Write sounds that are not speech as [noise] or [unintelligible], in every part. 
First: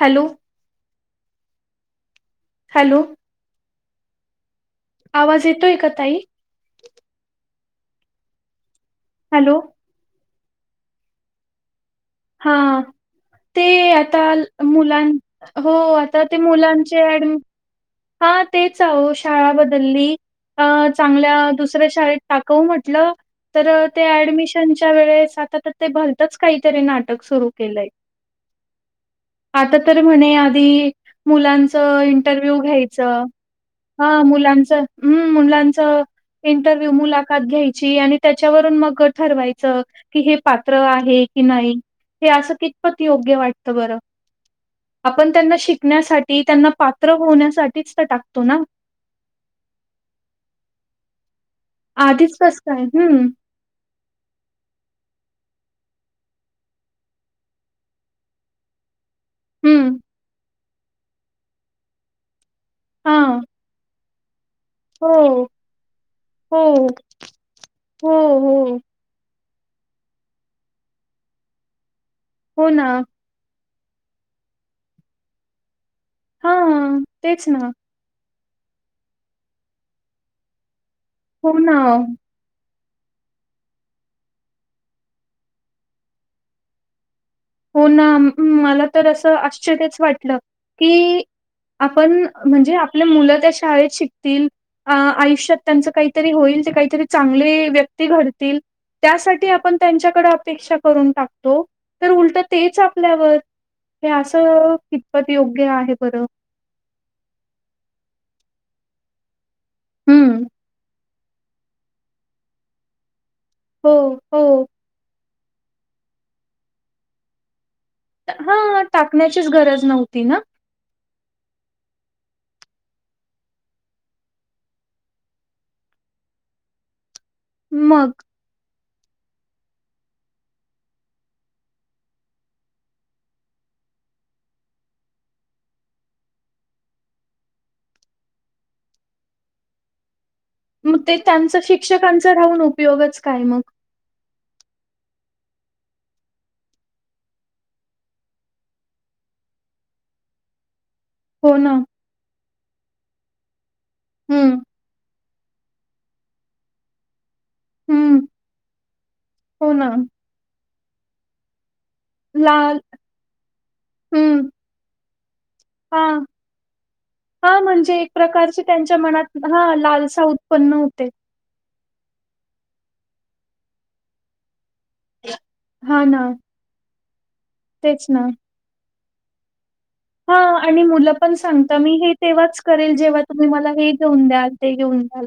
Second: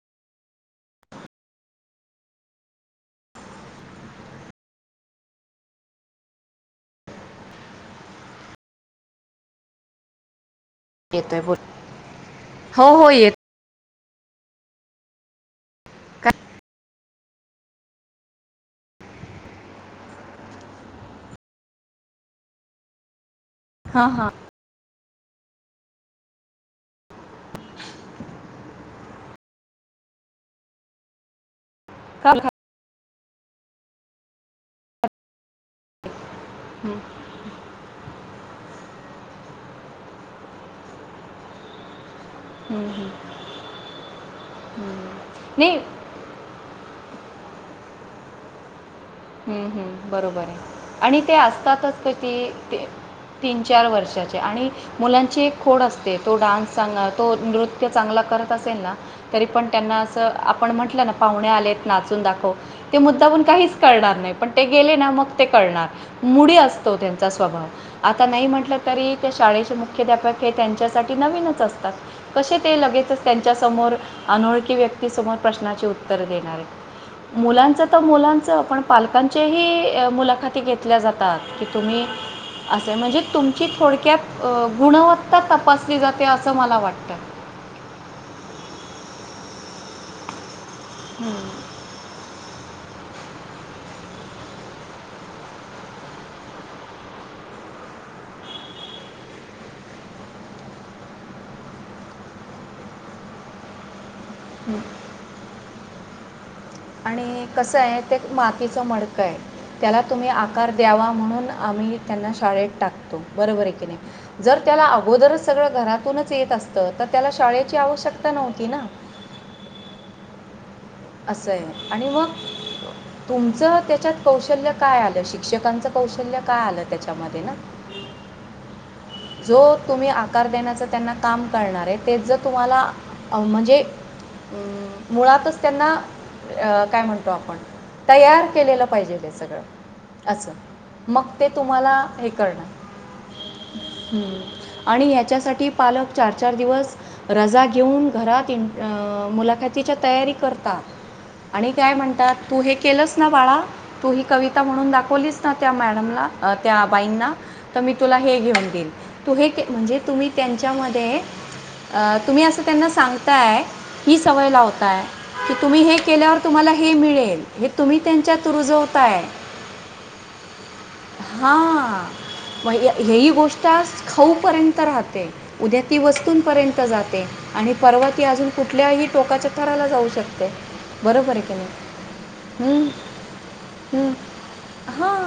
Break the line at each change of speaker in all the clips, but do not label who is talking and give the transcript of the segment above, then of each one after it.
Hello hello आवाज येतोय का ताई? हॅलो
येतोय बोल.
हा
हो हो येत
ते तर मुलांना हो आता ते
काय
मुलांची ते हा तेचह शाळा बदलली चांगल्या दुसऱ्या शाळेत टाकव म्हटलं. तर ते
हां हां
ऍडमिशनची वेळेस आता तर ते भलतच काहीतरी भलतंच सुरू केलंय. आता तर म्हणे आधी मुलां तर
का
इंटरव्हू
हं,
घेईल. हा मुलांचं, हम्म मुलांच इंटरव्ह्यू मुलाखत घेईल ची आणि त्याच्यावरून मग ठरवायच की हे पात्र आहे की नाही. हे असं
हं,
कितपत
हं,
योग्य वाटतं बरं?
हं.
आपण त्यांना
नाही
शिकण्यासाठी त्यांना पात्र होण्यासाठीच टाकतो ना?
हम हम बरोबर आहे आणि ते असतातच
आधीच कसं काय?
किती
हं,
तीन चार वर्षाचे आणि मुलांची एक खोड असते. तो डान्स चांगला तो नृत्य चांगला करत असेल ना? तरी पण त्यांना
हं.
असं आप पण म्हटलं ना पाहुणे आलेत नाचून दाखव ते
हां.
मुद्दामुन काहीच करणार नाही. पण ते गेले ना मग
हो,
ते करणार. मुडी
हो,
असतो त्यांचा स्वभाव
हो,
आता नाही
हो.
म्हटलं तरी शाळेचे मुख्याध्यापक हे त्यांच्यासाठी नवीनच असतात. कसे
हो
ते
ना.
लगेच त्यांच्या समोर अनोळखी व्यक्तीसमोर प्रश्नाचे उत्तर देणार
हां,
आहेत
तेच ना.
मुलांच मुलां आपण पालकांचे ह मुलाखती घेतो घेतल्या जातात
हो
की
ना.
तुम्ही असे म्हणजे तुमची थोडक्यात गुणवत्ता तपासली जाते असं मला वाटतं.
हो ना मला तर असं आश्चर्यच वाटलं. कि
हम्म.
आपण म्हणजे आपल्या मुलं त्या शाळेत शिकतील आयुष्यात त्यांच काहीतरी होईल. ते काहीतरी चांगले व्यक्ती घडतील, त्यासाठी आपण त्यांच्याकडे अपेक्षा करून टाकतो तर उल तर तेच आपल्यावर हे असं कितपत योग्य आहे. बरं.
आणि कसं आहे? ते मातीचं मडक आहे. त्याला तुम्ही
हं.
आकार द्यावा. म्हणून आम्ही त्यांना शाळेत टाकतो. बरोबर आहे की
हो,
नाही जर
हो.
त्याला अगोदरच सगळं घरातूनच येत असत तर त्याला शाळेत
हा टाकण्याचीच गरज नव्हती ना.
असं आहे आणि मग तुमचं त्याच्यात कौशल्य काय आलं? शिक्षकांचं कौशल्य काय आलं? त्याच्यामध्ये ना
मग?
जो तुम्ही आकार देण्याच त्यांना काम करणार आहे तेच जर तुम्हाला म्हणजे मुळातच त्यांना काय म्हणतो आपण तयार केलेलं पाहिजे ते सगळं असं
मग ते त्यांचा शिक्षकांचा राहून उपयोगच काय मग
हम आणि ह्याच्यासाठी पालक चार चार दिवस रजा घेऊन घरात मुलाखतीच्या तयारी करतात
हो
आणि
ना.
काय म्हणतात तू हे केलंस [unintelligible] तू ही
हं.
कविता म्हणून दाखवलीस त्या मॅडमला त्या बाईंना तर मी तुला
हं,
हे घेऊन तु
हो ना.
म्हणजे तुम्ही त्यांच्यामध्ये तुम्ही
ला
असं त्यांना सांगताय ही सवय
हं.
लावताय कि तुम्ही हे
हां.
केल्यावर [unintelligible] तुम्हाला हे मिळेल
हां,
हे
म्हणजे
तुम्ही
एक
त्यांच्यात
प्रकारची त्यांच्या
रुजवताय
मनात हां, लालसा उत्पन्न होते.
हा [inaudible] हे ही गोष्ट [unintelligible] स खाऊपर्यंत राहते उद्या ती
हां ना,
वस्तूपर्यंत जाते ते [inaudible] आणि पर्वती अजून कुठल्याही? टोकाच्या [inaudible]
हा
शकते
आणि मुलं पण
बरोबर आहे की
सांगत
नाही
मी हे तेव्हाच
हं,
करेल जेव्हा तुम्ही मला हे
हं.
घेऊन द्याल ते घेऊन द्याल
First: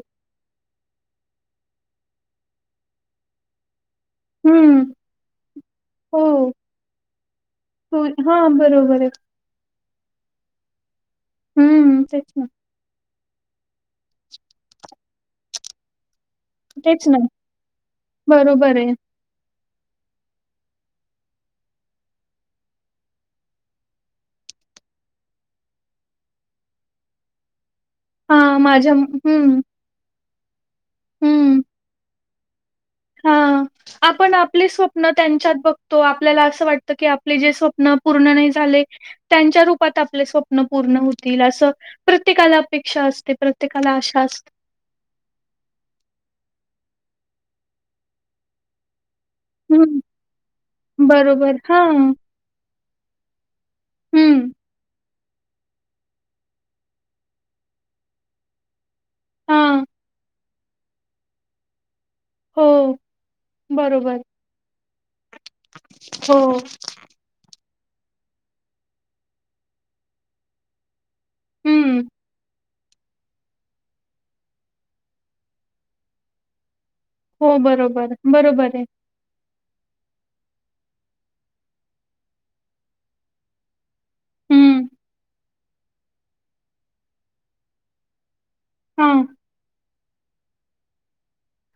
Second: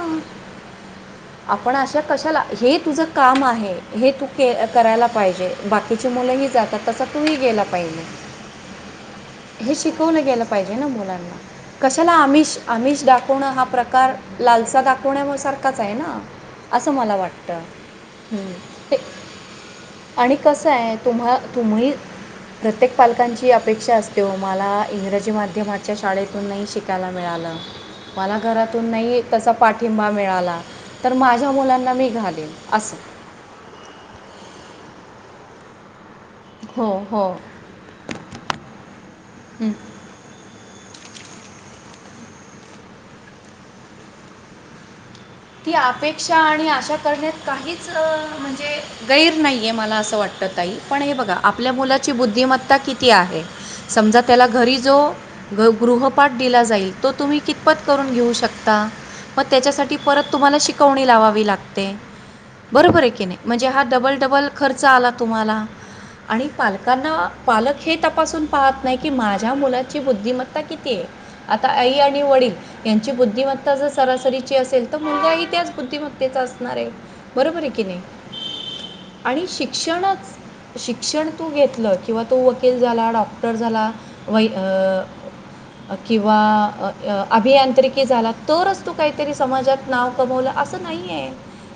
पण अशा कशाला? हे तुझं काम आहे. हे तू के
हं.
करायला पाहिजे. बाकीचे
हो.
मुलंही जातात तसा [inaudible] तूही गेला पाहिजे
हो. हां, बरोबर आहे.
हे श शिकवलं गेलं पाहिजे ना मुला
हं,
कशाला
तेच ना,
आमिष आमिष दाख पण [inaudible] हा प्रकार [inaudible] लालसा दाखवण्या सारखाच आहे ना [inaudible] असं
तेच
मला
ना.
[inaudible] वाटतं हं.
बरोबर आहे.
[inaudible] आणि कसं आहे तुम्हा तुम्ही प्रत्येक पालकांची अपेक्षा असते मला [inaudible] इंग्रजी माध्यमाच्या शाळेतून नाही शिकायला मिळालं. [inaudible] मला
हां,
घरातून
माझ्या
नाही त्यासा
हं,
पाठिंबा मिळाला [inaudible] तर माझ्या [inaudible] मुलांना मी घालेन असं
हा आपण आपले स्वप्न त्यांच्यात बघतो आपल्याला असं
हो
वाटत की
हो
आपले जे स्वप्न पूर्ण नाही झाले त्यांच्या
हं.
रूपात आपले स्वप् पूर्ण होतील असं प्रत्येकाला अपेक्षा असते. प्रत्येकाला आशा असते.
ती अपेक्षा आणि अशा करण्यात काहीच म्हणजे गैर नाहीये मला
हं.
असं वाटत. ताई पण हे बघा
बरोबर.
आपल्या
हां.
मुलाची बुद्धिमत्ता किती? ती आहे [inaudible] समजा [inaudible]
हं.
त्याला घरी जो ग गृहपाठ दिला जाईल तो तुम्ही कितपत करून घेऊ शकता. मग
हां.
त्याच्यासाठी परत तुम्हाला शिकवणी लावावी लागते.
हो.
बरोबर आहे की ने म्हणजे हा
बरोबर.
डबल डबल खर्च चालाक तुम्हाला [inaudible]
हो.
आणि पालकांना पालक हे [inaudible] तपासून पाहत नाही की [inaudible] माझ्या मुलाची बुद्धिमत्ता किती आहे? [inaudible] आता आई
हं.
आणि वडील यांची बुद्धिमत्ता जर सरासरीची असेल तर मुलगा ही त्याच बुद्धिमत्तेचा असणार आहे.
हो
आहे की नाही
बरोबर, बरोबर आहे.
आणि शिक्षणच, शिक्षण तू घेतलं किंवा तू वकील झाला डॉक्टर झाला वै
हं.
किंवा अभियांत्रिकी झाला तरच तु
हां.
काहीतरी समाजात कमवलं असं नाहीये.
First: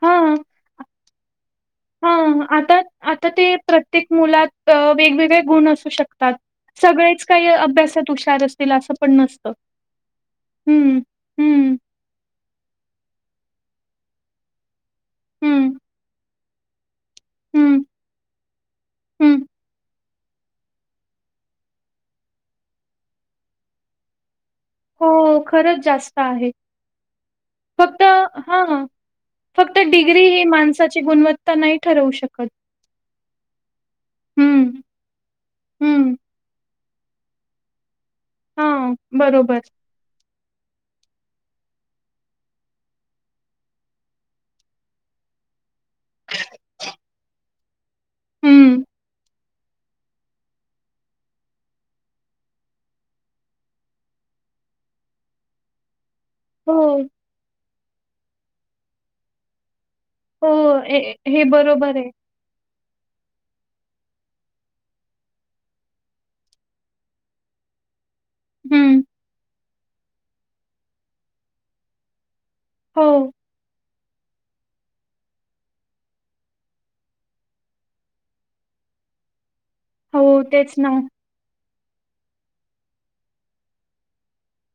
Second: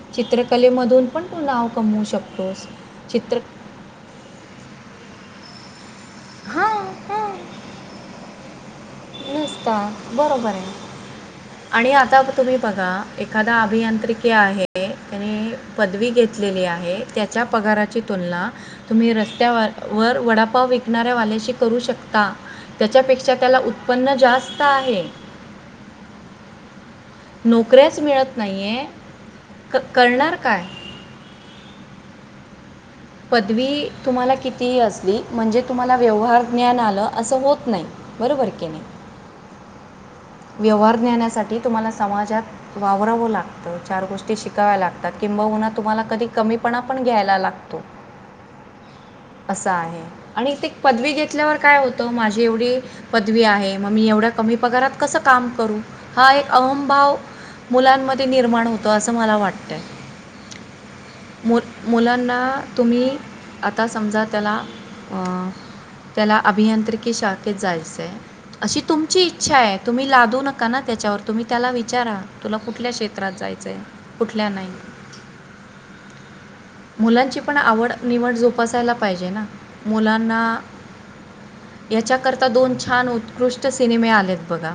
हां.
चित्रकलेमधून पण तू नाव कमवू
हां.
शकतोस,
आता आता
चित्र
ते प्रत्येक मुलात अ, वेगवेगळे गुण असू शको
हां
सगळेच
हां
काही अभ्यासात हुशार असतील असं पण नसतं.
नसता बरोबर आहे
हं, हं,
आणि आता तुम्ही बघा एखादा अभियांत्रिक ते आहे. त्यांनी
हं,
पदवी घेतली. घेतलेली आहे. त्याच्या
हं,
पगाराची तुलना तुम्ही
हं.
रस्त्यावर वर वडापाव विकणाऱ्या वाल्याशी करू शकता त्यांच्यापेक्षा त्याला उत् उत्पन्न जास्त आहे
हो खरंच जास्त आहे.
नोकऱ्याच
फक्त
मिळत
हं
नाही
हं,
आहे क
फक्त डिग्री
करणार
ही
काय
माणसाची गुणवत्ता नाही ठरवू शकत. कधी
पदवी तुम्हाला किती असली, म्हणजे तुम्हाला व्यवहार ज्ञान आले. असे होत नाही. बरोबर की
हा
नाही
बरोबर.
व्यवहार ज्ञानासाठी तुम्हाला समाजात वावररावं लागतं, चार गोष्टी शिकाव्या लागतात किंबहुना तुम्हाला कधी कमीपणा पण घ्यायला लागतो. तो [unintelligible]
हम्म.
असं आहे आणि ते पदवी घेतल्यावर काय होतं माझी एवढी पदवी आहे, मग मी एवढ्या कमी पगारात... कसं काम करू? हा एक अहम
हो,
भाव मुलांमध्ये ते निर्माण होतं असं मला वाटतं.
हो हे
मु
बरोबर आहे.
मुलांना तुम्ही आता समजा त्याला, त्याला अभियांत्रिकी शाखेत जायचं आहे. अशी
हं.
तुमची इच्छा आहे. तुम्ही लादू नका ना त्याच्यावर तुम्ही त्याला विचारा तुला कुठल्या
हो,
क्षेत्रात जायचं आहे कुठल्या नाही. मुलांची पण आवड निवड जोपासायला पाहिजे ना! मुलांना
हो. तेच ना.
याच्याकरता दोन छान उत्कृष्ट सिनेमे आलेत. बघा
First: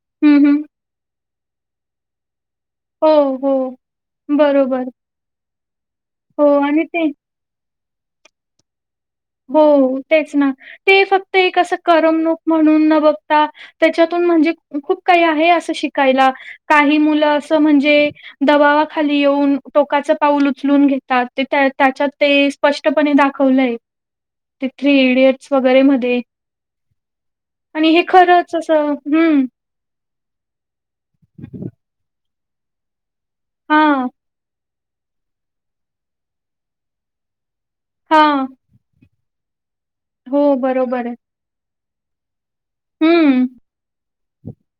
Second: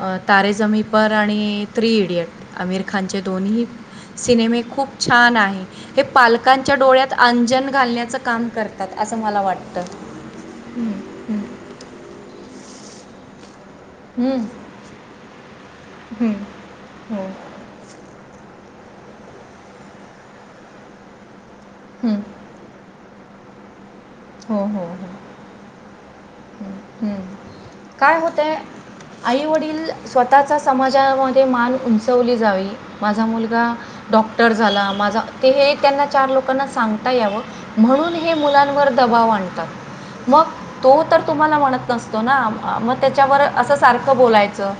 अ
हं,
तारे
हं.
जमी पर. आणि थ्री इडीयट्स. आमिर
हो,
खानचे दोन्ही
हो.
सिनेमे
बरोबर.
खूप छान आहे, हे
हो
पालकांच्या
आणि ते
डोळ्यात अंजन घालण्याच काम कर
हो तेच ना! ते
हम्म,
फक्त एक अस करमणूक म्हण म्हणून न बघता. त्याच्यातून
हम्म,
म्हणजे खूप काही आहे, असं शिकायला
हम्म, हम्म,
काही
हो
मुलं असं म्हणजे दवा खाली येऊन टोकाचं पाऊल उचलून घेतात. त्या त्याच्यात
हम्म,
ते स्पष्टपणे दा खलंय
हो हो हो
मध्ये आणि हे
काय
खरंच
होतंय,
असं
आई
हं.
वडील स्वतःचा समाजामध्ये मान उंचवली. जावी. माझा मुलगा
हां,
डॉक्टर झाला. माझं ते हे त्यांना चार लोकांना सांगता यावं. म्हणून हे
हां.
मुलांवर दबाव आणतात. मग
हो,
तो
बरोबर आहे.
तर तुम्हाला म्हणत नसतो ना, म त्याच्यावर
हं,
असं सारखं, बोलायचं.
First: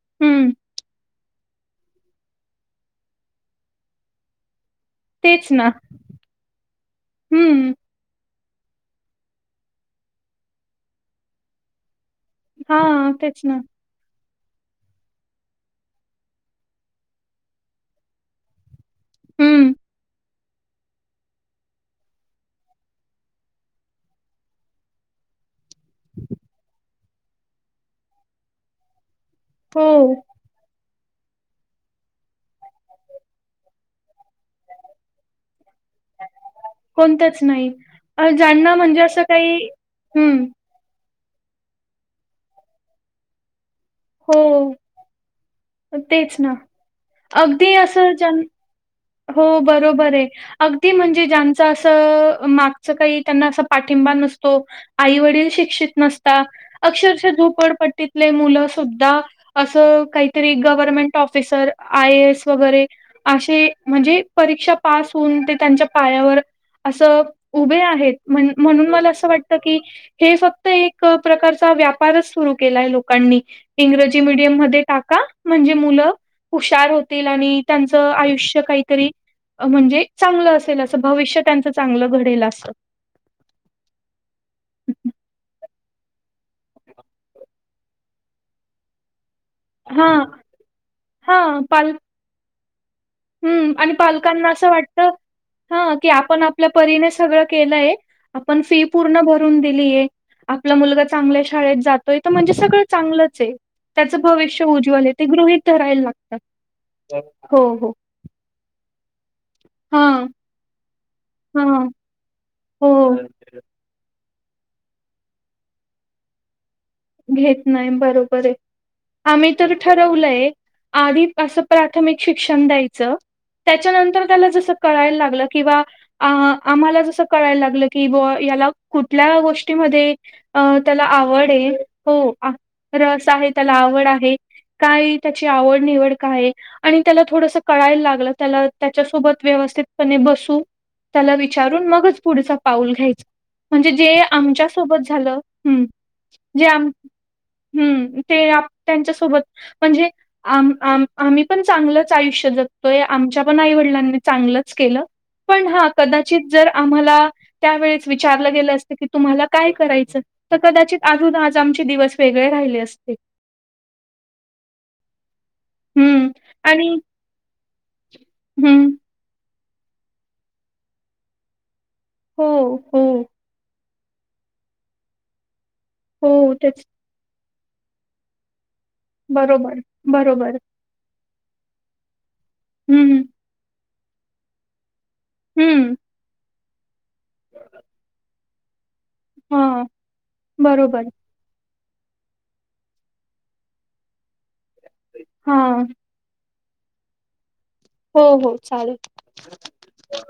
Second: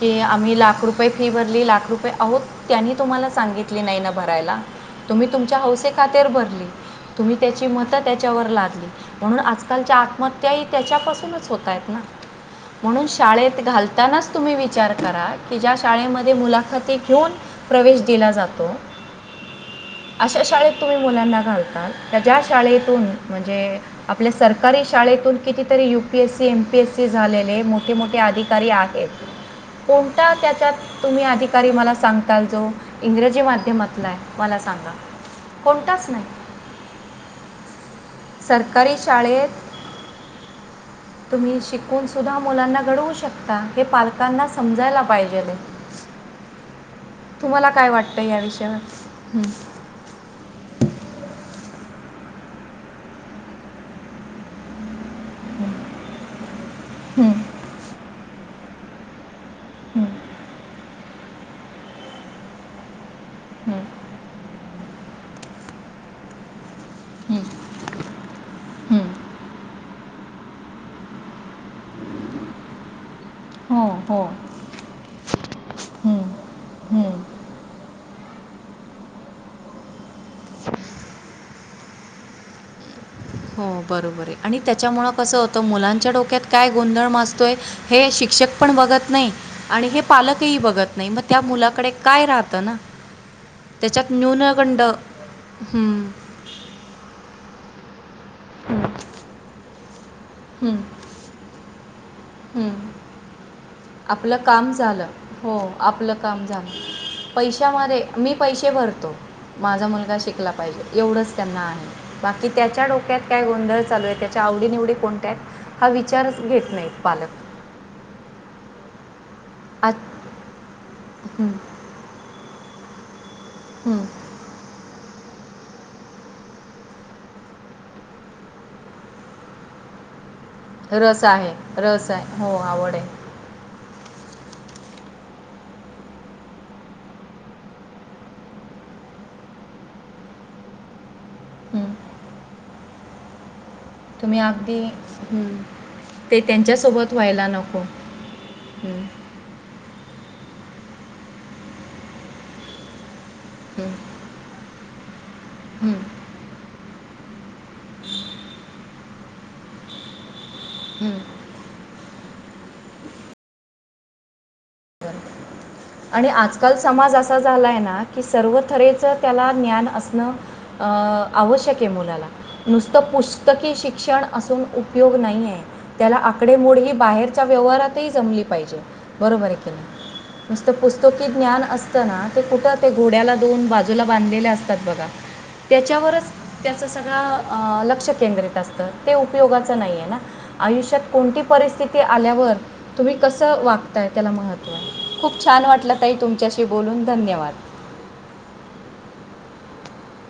की
हं.
आम्ही लाख रुपये फी भरली लाख रुपये आहोत, त्यांनी तुम्हाला सांगितले नाही ना भरायला, तुम्ही
तेच
तुमच्या
ना.
हौसे खातेर भरली. तुम्ही त्याची
हं.
मत त्यात चवरल म्हणून आजकालच्या आत्महत्या ह त्याच्यापासूनच होतय आहेत ना. म्हणून
हां, तेच ना.
शाळेत घालतानाच, तुम्ही विचार करा की ज्या शाळेमध्ये मुलाखती घेऊन प्रवेश दिला जातो.
हम्म!
अशा शाळेत तुम्ही मुलांना घालता तर ज्या शाळेतून म्हणजे, आपल्या सरकारी शाळेतून किती, तर U P S C, M P S ते झालेले मोठे मोठे अधिकारी आहेत.
हो,
कोणता त्याच्यात? तुम्ही अधिकारी मला सांगताल, जो इंग्रजी माध्यमातलाय? मला सांगा कोणताच नाही.
कोणतंच नाही. अ ज्यांना
सरकारी
म्हणजे असं काही
शाळेत
हम्म
तुम्ही शिकून सुद्धा मुलांना घडवू शकता. हे पालकांना समजायला पाहिजेल ये
अ तेच ना, अगदी
काय
अस
वाटतं या
ज्यानं,
विषयावर
हो
हम्म,
बरोबर ये अगदी म्हणजे ज्यांच अस अ मागच काही त्यांना अस पाठिंबा नसतो, आई वडील शिक्षित नसता अक्षरशः
हम्म,
झोपडपट्टीतले मुलं सुद्धा असं
हम्म,
काइ government officer I A S वगैरे अशे
हम्म,
म्हणजे परीक्षा पास होऊन ते त्यांच्या पायावर असं
हम्म,
उभे आहेत म्हन म्हणून
हम्म.
मला असं वाटत की, हे फक्त एक प्रकारचा व्यापारच सुरू केलाय लोकांनी
हो
इंग्रजी
हो
मीडियम मध्ये टाक म्हणजे मुलं
हम्म,
हुशार
हम्म.
होतील आणि त्यांच आयुष्य काहीतरी अ म्हणजे चांगलं असेल अस भविष्य त्यांच चांगलं घडेल आस
हो बरोबर ये आणि त्याच्यामूळ कसं होतं मुलां च्या डोक्यात काय गोंधळ माजतोय हे शिक्षक पण बघत नाही. आणि हे
हां
पालकही बघत नाही, मग त्या
हां
मुलाकडे
पाल
काय राहतं ना
हम्म आणि
त्याच्यात
पालकांना असं
न्यूनगंड
वाटत ह
हम्म,
की आपण आपल्या परीने सगळं केलंय. आपण फी
हम्म,
पूर्ण भरून दि लिये आपला
हम्म,
मुलगा चांगल्या शाळेत जात तो इ त म्हणजे सगळं
हम्म.
चांगलंच ये
आपलं काम झालं, हो
धरायला
आपलं
लागतात.
काम झालं,
हो
पैशा
हो
मदे मी पैसे भरतो. माझा मुलगा
हां
शिकला पाहिजे. एवढंच त्यांना
हां
आहे बाक कि त्याच्या
हो
डोक्यात काय गोंधळ चालू ये ते च्या आवडी निवडी कोणत्या आहेत हा विचारच घेत नईत.
घेत नाही बरोबर आहे आम्ही तर
आज
ठरवलंय आधी
हं,
असं प्राथमिक शिक्षण द्यायचं च
हं.
त्याच्यानंतर त्याला जस कळाय लाग किंवा आम्हाला जस कयला लागलं की ब याला कुठल्या गोष्टीमध्ये अ त्याला
रस
आवड आहे
रस
हो
आहे आवड
रस आहे त्याला आवड आहे काय त्याची आवड निवड काय आणि त्याला थोडस कळायला लागलं त्याला त्याच्या सोबत व्यवस्थितप बसू त्याला विचारून
हं.
मगच पुढं पाऊल घ्यायच म्हणजे जे
तुम्ही
आमच्या
अगदी
सोबत झालं
हं.
ह
ते
जे आ हम्
त्यांच्यासोबत व्हायला नको
ते
हं,
त्यांच्या सोबत म्हणजे आम आम आम्ही पण चांगलंच आयुष्य जगतोय आमच्या पण आई
हं,
वडिलांनी चांगलंच केलं पण हा
हं,
कदाचित जर आम्हाला त्यावेळेस विचारलं गेलं असतं की तुम्हाला काय करायचं तर कदाचित
हं.
आमचे दिवस वेगळे राहिले असते
र
हं
आणि आजकाल
आणि
समाज असा झालाय ना कि सर्व
हं.
तेच त्याला ्ान असण आवश्यक
हो,
नुसत
हो,
पुस्तक शिक शिक्षण असून उपयोग नाही आहे त्याला
हो. तेच.
आकडेमुळेडही बाहेर च्या व्यवहारातही जमली पाहिजे बरोबर आहे नसत पुस्तक की ज्ञान असतना ते कुठं ते
हं,
घोड्याला दऊन बाज बाजूला बांधलेले असतात बघा.
हं.
त्याच्यावरच त्यांचा सगळ अ लक्ष केंद्रित अस तर. ते उपयोगाच
हां,
नाहीय ना. आयुष्यात
बरोबर.
कोणती परिस्थिती ते आल्यावर तुम्ही कसं वागताय त्याला महत्व खूप छान
हां.
वाटलं ताई तुमच्याशी बोलून धन्यवाद.
हो हो चालेल.